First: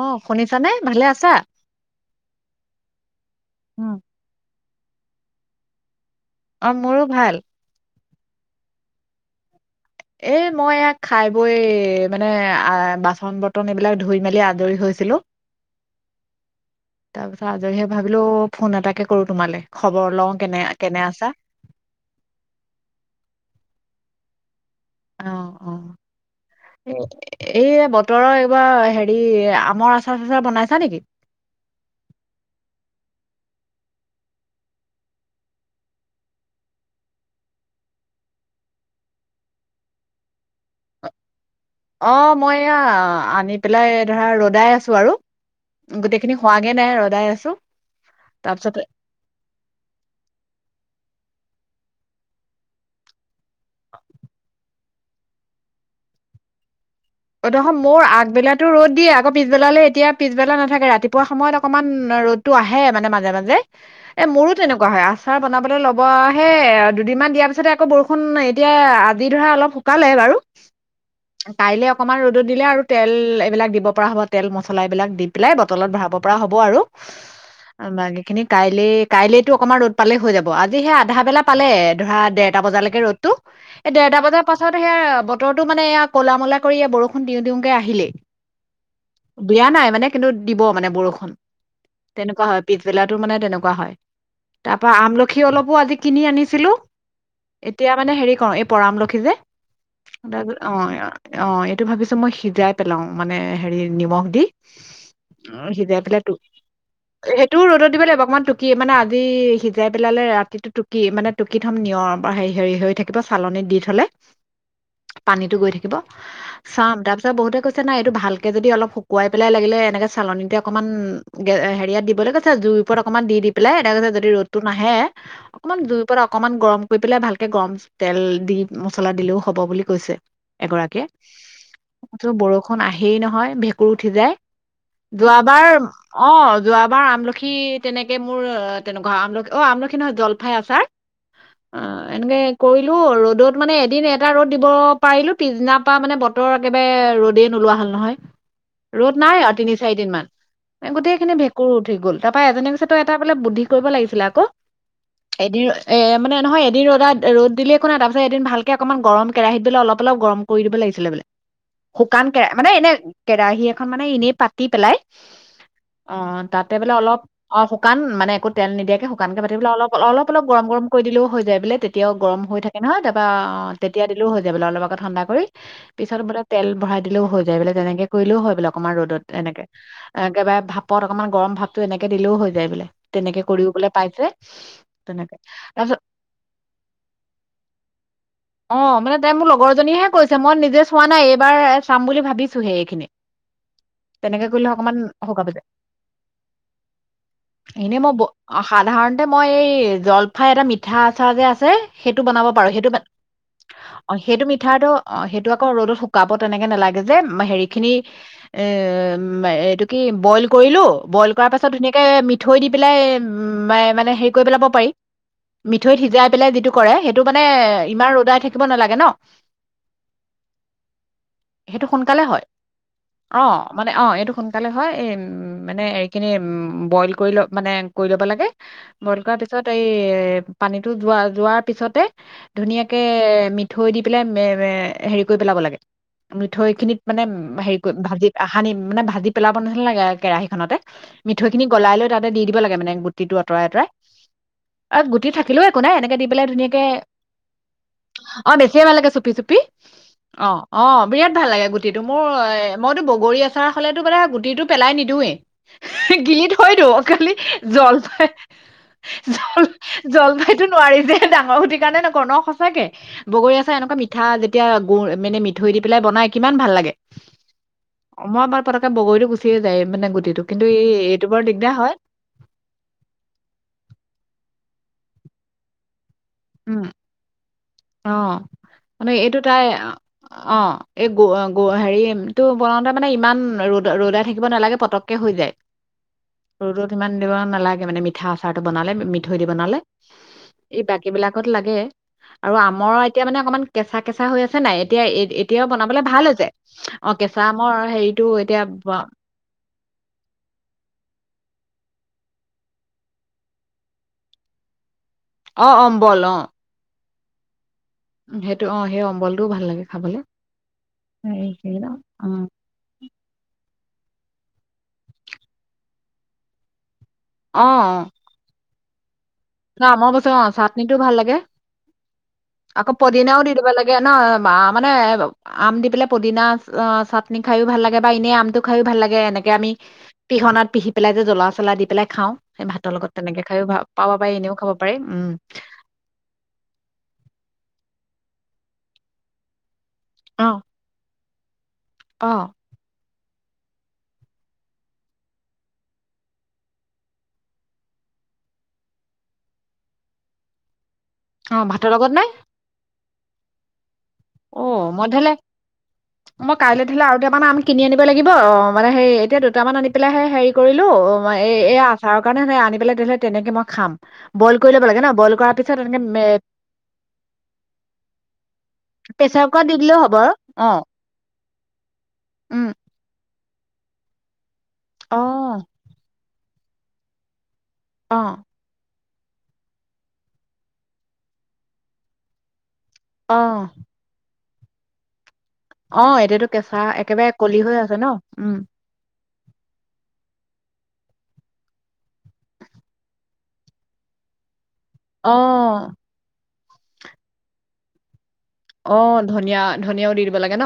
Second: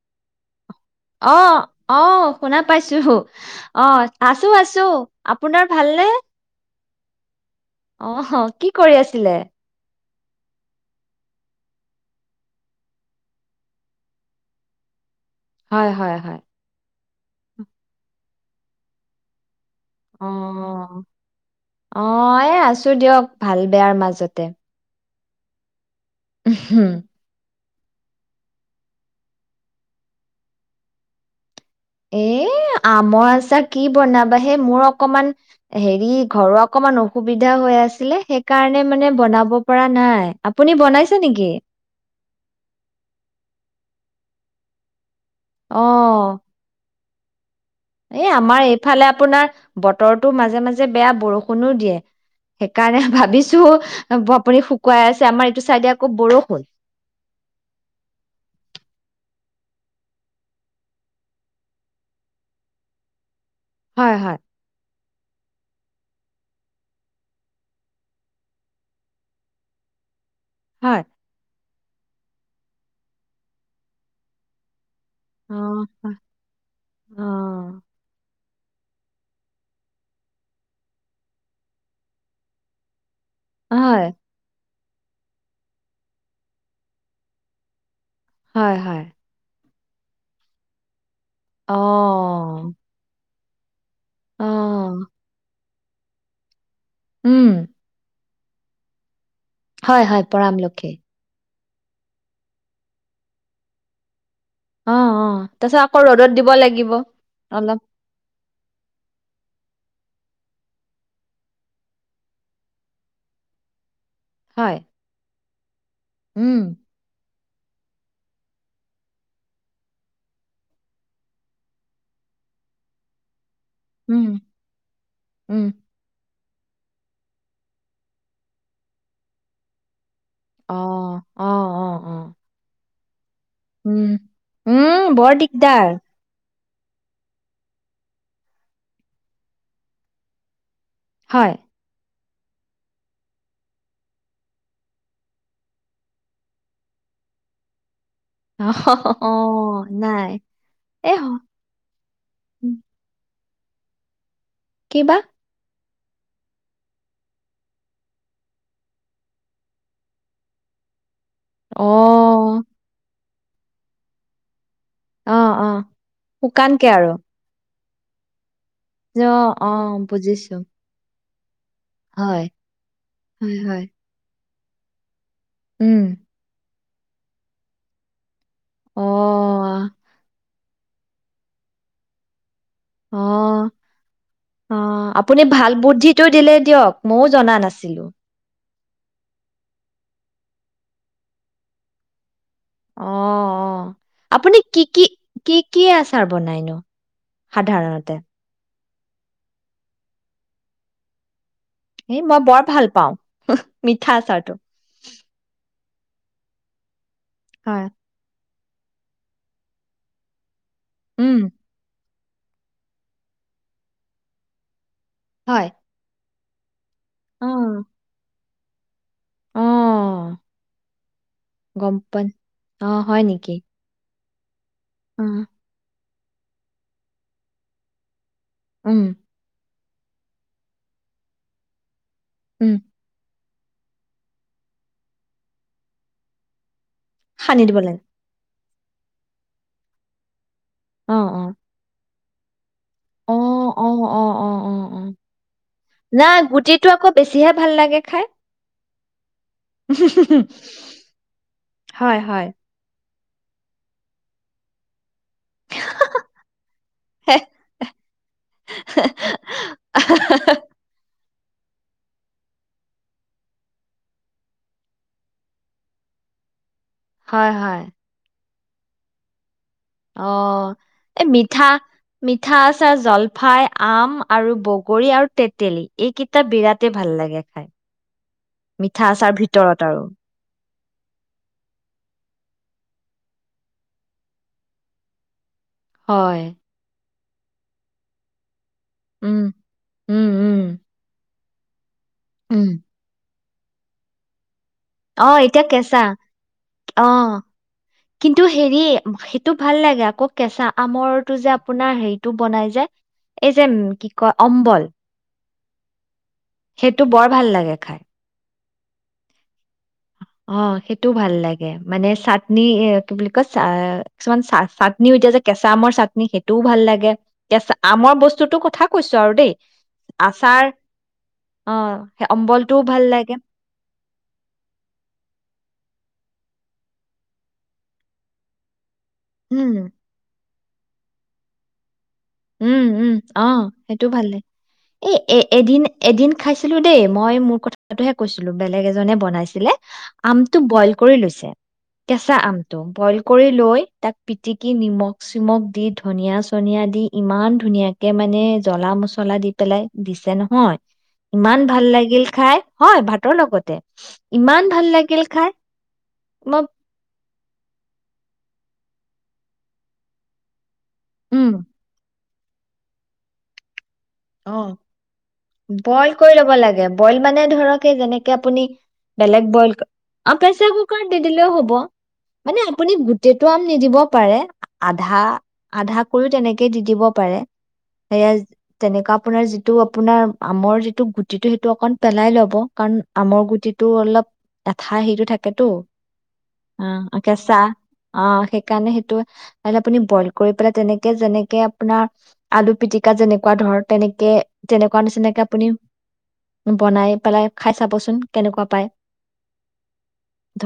অহ্। অ, অ, শুনা পাইছো। অ উম আছো আছো। ছোঁ আপোনাৰ ভালনে? অ মোৰো ভাল। আহ, কি কৰি আছিলে? এ মই ইয়া খাই বৈ মানে বাচন বৰ্তন এইবিলাক ধুই মেলি আজৰি হৈছিলো। হয় হয় হয়। তাৰপিছত আজৰি হৈ ভাবিলো ফোন এটাকে কৰো তোমালে। খবৰ অ, লওঁ কেনে কেনে আছা? অ এ আছো দিয়ক, ভাল বেয়াৰ মাজত জতে। অ অ। হম। এ- এই বতৰৰ এইবাৰ হেৰি আমৰ আচাৰ চচাৰ বনাইছা নেকি? এ আমৰ আচাৰ কি বনাবা হে, মোৰ অকমান হেৰি ঘৰৰ অকমান অসুবিধা হৈ আছিলে সেইকাৰণে মানে বনাব পৰা নাই। আপুনি বনাইছে নেকি? অ মই এয়া, আনি পেলাই ধৰা ৰ'দাই আছো আৰু। গোটেই খিনি হোৱাগে নাই আৰু। দাই আছো। এ আমাৰ তাৰপিছত এইফালে আপোনাৰ বতৰটো মাজে মাজে বেয়া বৰষুণো দিয়ে। সেইকাৰণে ভাবিছো, আপুনি শুকুৱাই আছে আমাৰ এইটো চাইডে আকৌ বৰষুণ। অ দেখ, মোৰ আগবেলাটো ৰ'দ দিয়ে আকৌ পিছবেলালৈ এতিয়া পিছবেলা নাথাকে ৰাতিপুৱা সময়ত অকমান ৰ'দতটো আহে মানে মাজে মাজে। হয় এ হয় মোৰো তেনেকুৱা হয়। আচাৰ বনাবলে লব অ', সেই দুদিনমান দিয়াৰ পিছতে আকৌ বৰষুণ এতিয়া আজি ধৰা অলপ শুকালে বাৰু হয়। কাইলৈ অকণমান ৰ'দত দিলে আৰু তেল এইবিলাক দিব পৰা হ'ব তেল মছলা এইবিলাক। পেলাই অ বত ভ পৰা হ'ব আৰু অ খ কাইলে কাইলেতো অকণমান ৰ'দ পালেই হৈ যাব আজি সেই আধা বেলা পালে ধৰা দেৰটা বজালৈকে ৰ'দ। এ, হয় দেৰটা বজাৰ পাছত। সেয়া বতৰৰত মানেয়া কলা কৰি ইয় বৰষুণ দিওঁ দিওঁকে আহিলে হয়, হয়। মানে কিন্তু দিব মে বৰষুণ অ তেনেকুৱা হয় পিছবেলা মানে তেনেকুৱা হয়। অ তাৰপা আমলখিও অলপ আদি কিনি আনিছিলো। উম এতিয়া মানে হেৰি ক' এই পৰামলখি যে হয়, হয় পৰাম তাৰপিছত অ লক্ষী অ', এইটো ভাবিছোঁ মই সিজাই পেলাওঁ মানে হেৰি নিমখ দি। অ অ', তাৰপিছত আকৌ সিজাই পেলাই ৰ'দত দিব লাগিব সেইটো অলপ ৰ'দত দিব ল' অকমান টুকি মানে আজি সি সিজাই পেলালে ৰাতিটো টুকি মানে টুকি থম নিয় হেৰি হৈ থাকিব চালনী দি থ'লে হয়। পানীটো গৈ থাকিব। উম চাম দাব বহুতে কৈছে নাই এইটো ভালকে যদি অলপ শুকুৱাই পেলাই লাগিলে এনেকে চালনতে অকমান হেৰিয়াত দিবলৈ কৈছে জুই ওপৰত অকনমান দি পেলাই এনে কছে উম যদি ৰ'দতো নাহে উম অকনমান দুই অকণমান গৰম কৰি পেলাই ভালকে গৰম তেল দি মছলা দিলেও হ'ব বুলি কৈছে। অ এগৰাকী অ অ অ বৰষুণ আহে হে নহয়। ভেঁকুৰ উম উঠি যায় উম বৰ যোৱাবাৰ দিগদাৰ অ'। যোৱাবাৰ আমলখি তেনেকে মোৰ তেনেকুৱা আমলখি অ আমলখি নহয় জলফাই আচাৰ হয়। অ এনেকে কৰিলো ৰ'দত মানে এদিন এটা ৰ'দ দিব পাৰিলো পিছদিনা ত' পৰা মানে বতৰ একেবাৰে ৰ'দেই নোলোৱা হ'ল নহয়। ৰ'দ অ নাই আৰু তিনি চাৰি দিন মান নাই এ গোটেই খিনি হ- ভেঁকুৰ উঠি গ'ল তাৰাপৰা এজী কৈছে তই এটা বোলে বুদ্ধি। কৰিব লাগিছিলে আকৌ কিবা এদিঅয় এ মানে নহয় এদি ৰদাত ৰ'দ দিলে একো নাই তাৰপিছত এদিন ভালকে অকমান গৰম কেৰাহীত দিলে অলপ অলপ গৰম কৰি দিব লাগিছিলে বোলে অ শুকান কে মানে এনে কেৰাহী এখন মানে এনেই পাত দি পেলাই অ অ উমহ অ তাতে শুকানকে বোলে আৰু অলপ অস কান মানে একোট তেল নিদিয়াকে যে, অ শুকানকে পাতিলে অ বুলে অলপ অপ অলপ বুজিছো গৰম গৰম কৰি দিলেও হৈ য টেবলেট তেতিয়াও গৰম হয় হৈ থাকে না তাৰপৰা হয় অ হয় তেতিয়া দিলেও হয় যা দে বোলে অলপ আকো ঠাণ্ডাক পৰি উম পিছত বোলে তেল ভৰাই দিলেও হৈ যায় বোলে তেনেকে কৰিলেও হয় বোলে অকমান অ ৰ'দত এনেকে এ একেবাৰে ভাপ পৰত অকণমান গৰম ভাৱটো এনেকে দিলেও হৈ যা অ অ তেনেকে আপুনি ভাল তাৰপিছত বুদ্ধিটো দিলে দিয়ক মইও জনা নাছিলো অ মানে তাই মোৰ লগৰজনীয়েহে কৈছে মই নিজে চোৱা নাই এইবাৰ চাম বুলি ভাবিছো অ অ আপুনি কৰিলে কি কি অকণমান কি কি আচাৰ বনাইনো এনেই মই সাধাৰণতে ব- অ, সাধাৰণতে মই এই জলফাই এটা মিঠা আচাৰ যে আছে চেই এই সেইটো মই বনাব বৰ পাৰো ভাল সেইটো বা পাওঁ মিঠা অ সেইটো আচাৰটো মিঠাটো অ সেইটো আকৌ ৰ'দত শুকাব তেনেকে নেলাগে যে মেহেৰি হয় খিনি এ মে এইটো কি বইল কৰিলো বইল উম কৰাৰ পাছত ধুনীয়াকে মিট থৈ দি পেলাই মায়ে মানে হেৰি কৰি পেলাব পাৰি হয় মিঠৈত সিজাইব পেলাই দিটোক কৰে সেইটো মানে অ এ আই উদাই থাকিব নেলাগে ন অ সেইটো গম সোনকালে পান হয় অ হয় অ নেকি মানে অ এইটো তালে হয় এ এম অ মানে এক খিনি বইল কৰি ল মানে কৰি ল'ব লাগে। উম বইল কৰ পিছত এই এই পানীতো যোৱা যোৱাৰ পিছতে উম ধুনীয়াকে মিত। মি থৈ দি পেলাই হেৰি কৰি পেলাব লাগে মিঠৈখিনি। মানে সানি দিব হেৰি কৰি লাগে ভাজিআহ। সানি মানে ভাজি পেলাব নহলোগে কেৰাহীত থানতে অ অ মিঠৈ খিনি গলাই লৈ তা দি দিব লাগে মানে গুটিটো অ আঁতৰাই অ আতৰাই অ অ অ অ আৰু গুটি থাকিলোও একো নাই এনেকে দি পেলাই ধুনীয়াকে যিহে ভাল লাগে খাই কেবালেকে চুপিছো বি অ' অ' বিৰাট ভাল লাগে গুটিটো হয়, মোৰ হয়। মইতো ব বগৰী আচাৰ হ'লেতো মানে গুটিটো পেলাই নিদিওৱেই। গিলি থৈ দিওঁ। খালি হেহ। জলফাই জল জলফাইতো নোৱাৰি যে। ডাঙৰ গুটি কাৰণে ন অ ন সচাকে বগৰী আচাৰ এনেকুৱা মিঠা যেতিয়া গুৰ মানে মিঠৈ দি পেলাই বনাই কিমান ভাল লাগে। হয় হয়। পটককে বগৰীটো গুচিয়ে যায়। মানে অ গুটিটো কিন্তু এইটো এই বৰ মিঠা দিগদাৰ হয় মিঠা আচাৰ জলফাই আম আৰু ব গৰী আৰু তেতেলী এইকেইটা উম বিৰাটে ভাল লাগে খাই। অ মানে মিঠা আচাৰ এইটো তাই ভিতৰত আৰু অ এই গ আ গ হেৰি টো বনাওঁতে মানে ইমান ৰদ ৰ'দাই থাকিব নালাগে পটককে হৈ যায়। হয়। ৰ'দত ইমান দিব নালাগে মানে মিঠা আচাৰ। বনালে মিঠৈ উম, দি বনালে উম, উম, এই বা দাকত লাগে আৰু উম। আমৰ এতিয়া মানে অকমান কেঁচা কেঁচা হৈ আছে। নাই এতিয়া অ এ- এতিয়া এতিয়াও বনাবলে কেঁচা ভাল হৈছে অ কেঁচা আমৰ হেৰিটো কিন্তু এতিয়া হেৰি ব- সেইটো ভাল লাগে আকৌ কেঁচা আমৰটো যে আঁ আপোনাৰ হেৰিটো বনাই যে এই যে কি কয় অম্বল। অ অম্বল অ সেইটো বৰ ভাল লাগে খাই সেইটো অ সেই অম্বলটোও ভাল লাগে। খাবলে অ সেইটোও ভাল এই লাগে সেইকেইটা, মানে অ চাটনি এ কি বুলি কয় চা কিছুমান চা চাটনিও এতিয়া যে কেঁচা আমৰ চাটনি সেইটোও ভাল লাগে কেঁচা আমৰ বস্তুতোৰ কথা কৈছো আৰু দেই অ অমৰ বস্তু অ আচাৰ চাটনিটো ভাল লাগে অ', সেই অম্বলটোও আকৌ ভাল লাগে পদিনাও দি দিব লাগে ন আমানে আম দি পেলাই পদিনা চাটনি খায়ো ভাল লাগে বা ইনে আমটো খায়ো ভাল লাগে। এনেকে আমি উম, পিহনাত পিহি পেলাই যে জলা চলা দি পেলাই খাওঁ সেই উম, ভাতৰ লগত উম, তেনেকে অ', খাইও ভা সেইটো পাওঁ এ এদিন এদিন খাইছিলো দেই মই মোৰ কথা [unintelligible] তোহে কৈছিলো বেলেগ এজনে বনাইছিলে অ আমটো বইল কৰি লৈছো। অ অ কেচা আমটো বইল। কৰি লৈ তাক পিটিকি নিমখ চিমখ দি ধনিয়া চনিয়া দি ইমান ধুনীয়াকে মানে জ্বলা মছলা দি পেলাই দিছে নহয়। অ ইমান ভাল ভাতৰ লগত নে লাগিল খাই হয় ভাত। ভাতৰ লগতে ইমান ভাল অ' মই লাগিল ধৰিলে খাই মই কাইলৈ ধৰিলে আৰু দুটামান আম কিনি আনিব লাগিব অ মানে হে এতিয়া দুটামান আনি পেলাইহে হেৰি কৰি লো অই উম এই এই আচাৰ স কাৰণে আনি পেল তেতিয়াহলে তেনেকে মই খাম। বইল অ কৰি ল'ব লাগে ন বইল কৰাৰ পিছত এনেকে বইল কৰি ল'ব লাগে বইল মানে ধৰক এই যেনেকে আপুনি প্ৰেছাৰ বেলেগ কুকাৰত বইল দি দিলেও হ'ব আৰু প্ৰেচাৰ অ' কুকাৰত দি দিলেও হ'ব মানে উম আপুনি গ সেইটো আম নিদিব পাৰে আধা অ' আধা কৰিও তেনেকেই দি দিব পাৰে। সেয়াই অ' আজি তেনেকুৱা আপোনাৰ যিটো আপোনাৰ আমৰ যিটো গুটিটো সেইটো অকন পেলাই ল'ব কাৰণ আমৰ অ' গুটিটো অলপ এঠাই সেইটো থাকে। তাতো অ' এতিয়াতো কেঁচা অহ একেবাৰে এতিয়া কলি হৈ আছে ন চাহ উম সেইকাৰণে সেইটো আপুনি বইল কৰি পেলাই। তেনেকে যেনেকে আপোনাৰ আলু পিটিকা যেনেকে এনেকা ধৰ তেনেকে তেনেকুৱা নিচিনাকে আপুনি অ' বনাই পেলাই খাই চাবচোন কেনেকুৱা পায় অ ধনিয়া ধনিয়াও দি দিব লাগে ন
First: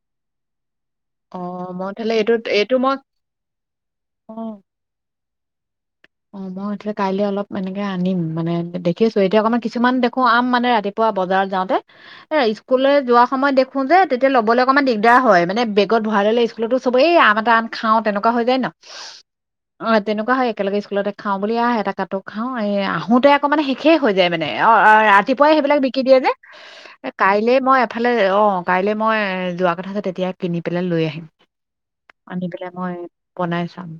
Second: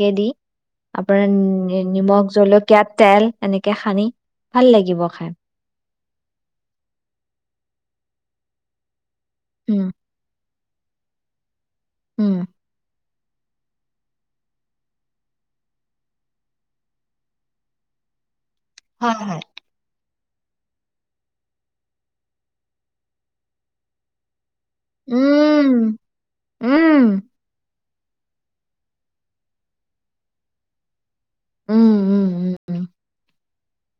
কেদি আপোনাৰ অ' নি মই ধৰিলে নিমখ এইটো এইটো জলকীয়া মই তেল এনেকে সানি অ' ভাল লাগিব খাই অ মই এতিয়া কাইলে অলপ এনেকে আনিম মানে দেখি আছো এতিয়া আকাৰ উম কিছুমান দেখো আম মানে ৰাতিপুৱা বাৰ যাওঁতে উম এ স্কুললে যোৱা সমত দেখোঁ যে তেতিয়া ল'বলৈ অকণমান দিগদাৰ হয় মানে বেগত ভৰাইল'লে স্কুলতো চবেই আম এটা আন খাওঁ তেনেকুৱা হৈ যায় ন হয় হয় তেনেকোৱা‌ হয় এক লাগে স্কুলতে খাওঁ বুলি আহে এটা কাটো খাওঁ এই আহোতে আকৌ মানে শেষেই হৈ যায় মানে অ ৰাতিপুৱাই উম সেইবিলাক বিকি দিয়ে যে উম কাইলে মই ইফালে অ কাইলৈ মই যোৱা কথা যে তেতিয়া কিনি পেলাই লৈ আহিম উম আনি পেলাই মই বনাই চাম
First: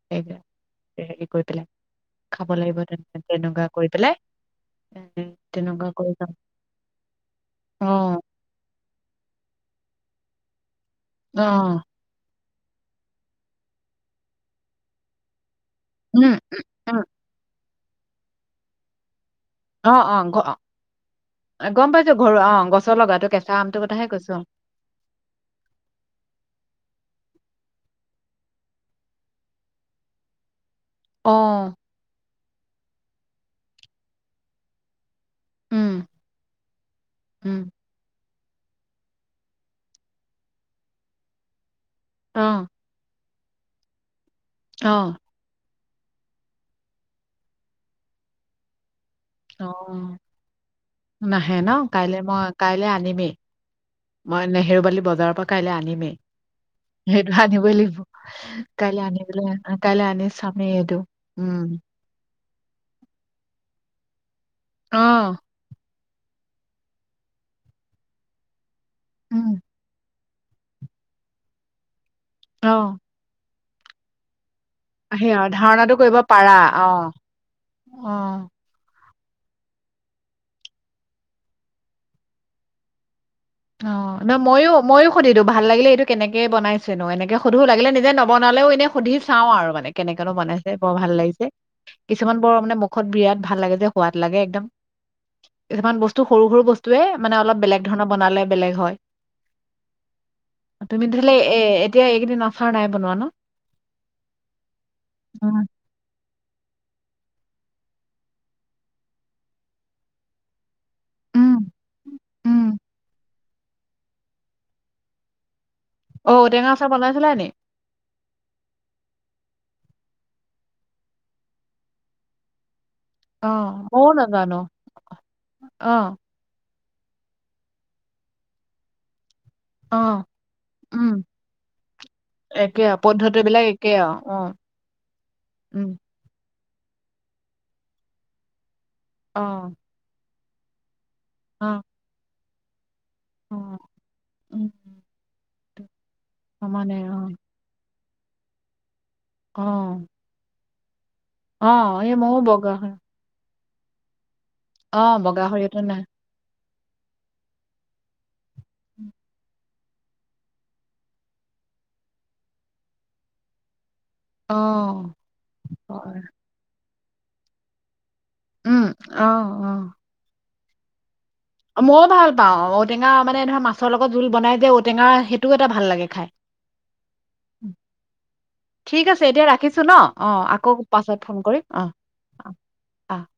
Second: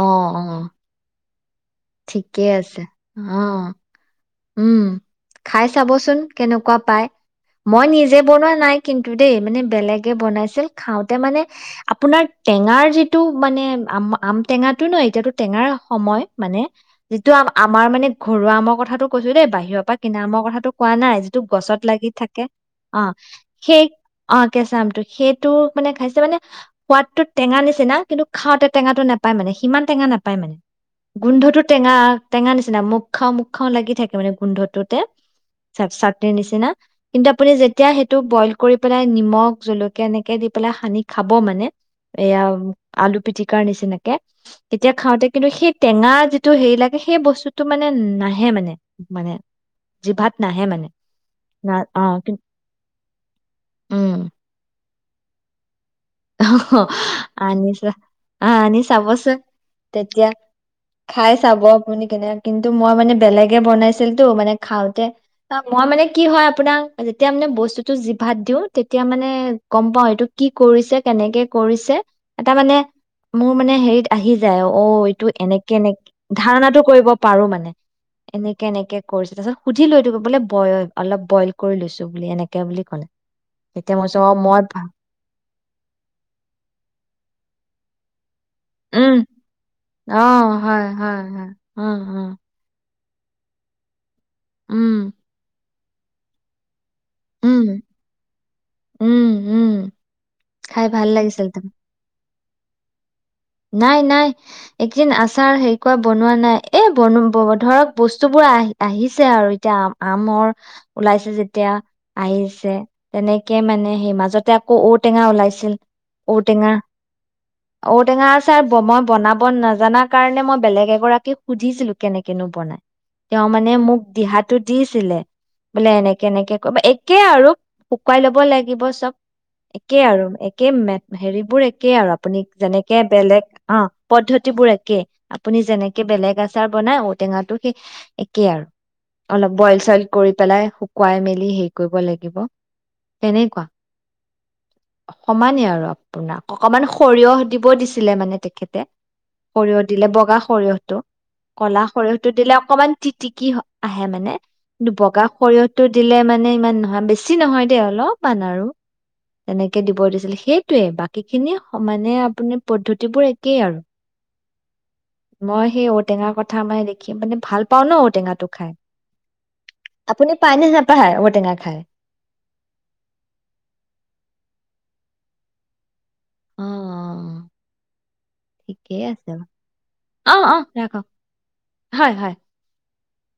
আহ আহ হেৰি কৰি পেলাই খাব লাগিব তেনে তেনেকুৱা কৰি পেলাই উম খাই তেনেকুৱা কৰি চাবচোন যাম। কেনেকুৱা পাই মই নিজে অ', বনোৱা নাই কিন্তু দেই মানে বেলেগ বেলেগে বনাইছিল খাওঁতে মানে অ', আপোনাৰ টেঙাৰ যিটো মানে আম আম টেঙাটো ন এতিয়ো টেঙাৰ সময় উম, মানে উম, উম, যিটো আ আমাৰ মানে ঘৰুৱা আমৰ কথাতটো কৈছো দেই বাহিৰৰ পৰা অ', কিনা অ', গ আমৰ কথাটো কোৱা নাই যিটো গছত গম লাগি পাইছো ঘৰু থাকে গছৰ অ লগাটো কেঁচা আমটোৰ সেই কথাহে কৈছো। অ কেঁচা আমটো সেইটো মানে খাইছে মানে সোৱাদটোত টেঙা নিচিা কিন্তু খাওঁতে টেঙাটো নাপায় মানে সিমান টেঙা নাপায় মানে গোন্ধটো অ', টেঙা টেঙাৰ নিচনা মুখ খাওঁ মুখ‌ খাওঁ লাগি থাকে স মানে গোন্ধটোতে উম, চাট‌ চাটনি নিচিনা কিন্তু আপুনি উম, যেতিয়া সেইটো বইল কৰি পেলাই নিমখ জলকীয়া এনেকে দি পেলাই সানি খাব মানে এয়া অ', আলু পিঠি কণিচিনকে তেতিয়া অ', খাওঁতে কিন্তু সেই টেঙা যিটো হেৰি লাগে সেই বস্তুটো মানে নাহে মানে মানে অ জিভাত নাহে মানে নাহে ন না অ কাইলে কিন্তু মই কাইলে আনিমেই উম মই নেহেৰুবালি বজাৰৰ পৰা কাইলৈ আনিমেই সেইটো আনিবই আনিছ আহ লাগিব আনি কাইলে চাবচোন পেলাই কাইলে আনি তেতিয়া চামেই এইটো খাই চাব উম, আপুনি কেনে কিন্তু মই মানে বেলেগে বনাই আছিলতটো মানে খাওঁতে অ', ত মই মানে কি হয় আপোনাক যেতিয়া মানে বস্তুতটো জিভাত দিও তেতিয়া মানে উম, গম পাও এইটো কি কৰিছে কেনেকে কৰিছে এটা মানে অ', মোৰ মানে হেৰিত আহি য অ এইটো সেয়া এনেকে এনেে ধাৰণাটো কৰিব পাৰা ধাৰণটো কৰিব অ', পাৰো মানে অ'। এনেকে এনেকে কৰিছে তাৰ পিছত সুধি লৈ বোলে বই অলপ বইল কৰি লৈছো বুলি এনেকে বুলি ক'লে অ তেতিয়া মই কৈছো নহ মই ময়ো ভা মইো সুধিলো ভাল লাগিলে এইটো কেনেকে বনাইছে নো এনেকে সুধো লাগিলে নিজে ন বনালেও এনে সুধি উম চাও আৰু মানে অ কেনেকেনো বনাইছে হয় বৰ ভাল হয় লাগিছে হয় অ অ কিছুমান বৰ মানেোক ত বিৰাট ভাল লাগে যে পোৱাত লাগে একদম উম কিছুমান বস্তু সৰু সৰু বস্তু তে মানে অলপ উম বেলেগ ধৰণৰ বনালে উম উম খাই তুমি ভাল তেহলে এ লাগিছিল এতিয়া এইকেইদিন আাাৰ নাই বনোৱা ন নাই নাই একদিন উম আচাৰ হেকা বনোৱা নাই এ বন ধৰক বস্তুবোৰ আহি আহিছে আৰু এতিয়া আম আমৰ ওলাইছে উম যেতিয়া উম আহিছে তেনেকে মানে সেই মাজতে আকৌ ঔটেঙা ওলাইছিল অ ঔটেঙা আচাৰ বনাইছিলে নি টেঙা আচাৰ মই বনাব নাজানাৰ কাৰণে মই বেলেগ এগৰাকীক সুধিছিলো কেনেকেনো বনাই তেওঁ অ' মানে মোক ময়ো নাজানো দিহাো দিছিলে বোলে অ' এনেকে এনেকে ক তিকে আৰু শুকুৱাই লব লাগিব চব একে আৰু অ' একে উম হেৰিবোৰ একে আৰু আপুনি একে যেনেকে আৰু বেলেগ পদ্ধতিবিলাক অ একে আৰু অ' পদ্ধতিবোৰ একে আপুনি উম যেনেকে বেলেগ আচাৰ বনাই ঔটেঙাটো সেই একেই আৰু। অলপ অ' বইল চইল কৰি। পেলাই কুৱাই মেলি হেৰি অ' কৰিব লাগিব। তেনেকুৱা অ' উম সমানেই আৰু। অ', আপোনাক অকমান সমানে অ', সৰিয়হ। কৈ দিছিলে মানে তেখেতে। সৰিয়হ অ', দিলে বগা সৰিয়হ। ত', কলা অ', এই সৰিয়হটো ময়ো দিলে বগা অকমান সৰিয়হ টিটিকি হয়। আহে মানে। অ', বগা সৰিয়হটো সৰিয়হতটো নাই। দিলে মানে ইমান ন অ', বেছি নহয় দে অলপমান আৰু। উম', এনেকে দিব দিছিল সেইটোৱে বাকী খিনি সমানে। আপুনি পদ্ধতিবোৰ একেই আৰু। অহ ', মই সেই ঔটেঙা কথা মাইে দেখ মানে ভাল পাওঁ ন। টেঙাটো খাই উম, অ', আপুনি? পাই নে নাপাই অ ', মইও ভাল পাওঁ ঔটেঙা মানে ধৰ মাছৰ লগত জোল বনাই যে ঔটেঙা সে টো এটা ভাল লাগে।। খাই, অ অ ঠিক আছে এতিয়া ৰাখিছো ন অ', আকৌ পাছত ফোন কৰি অ', হয় হয় - অ',। অহ ',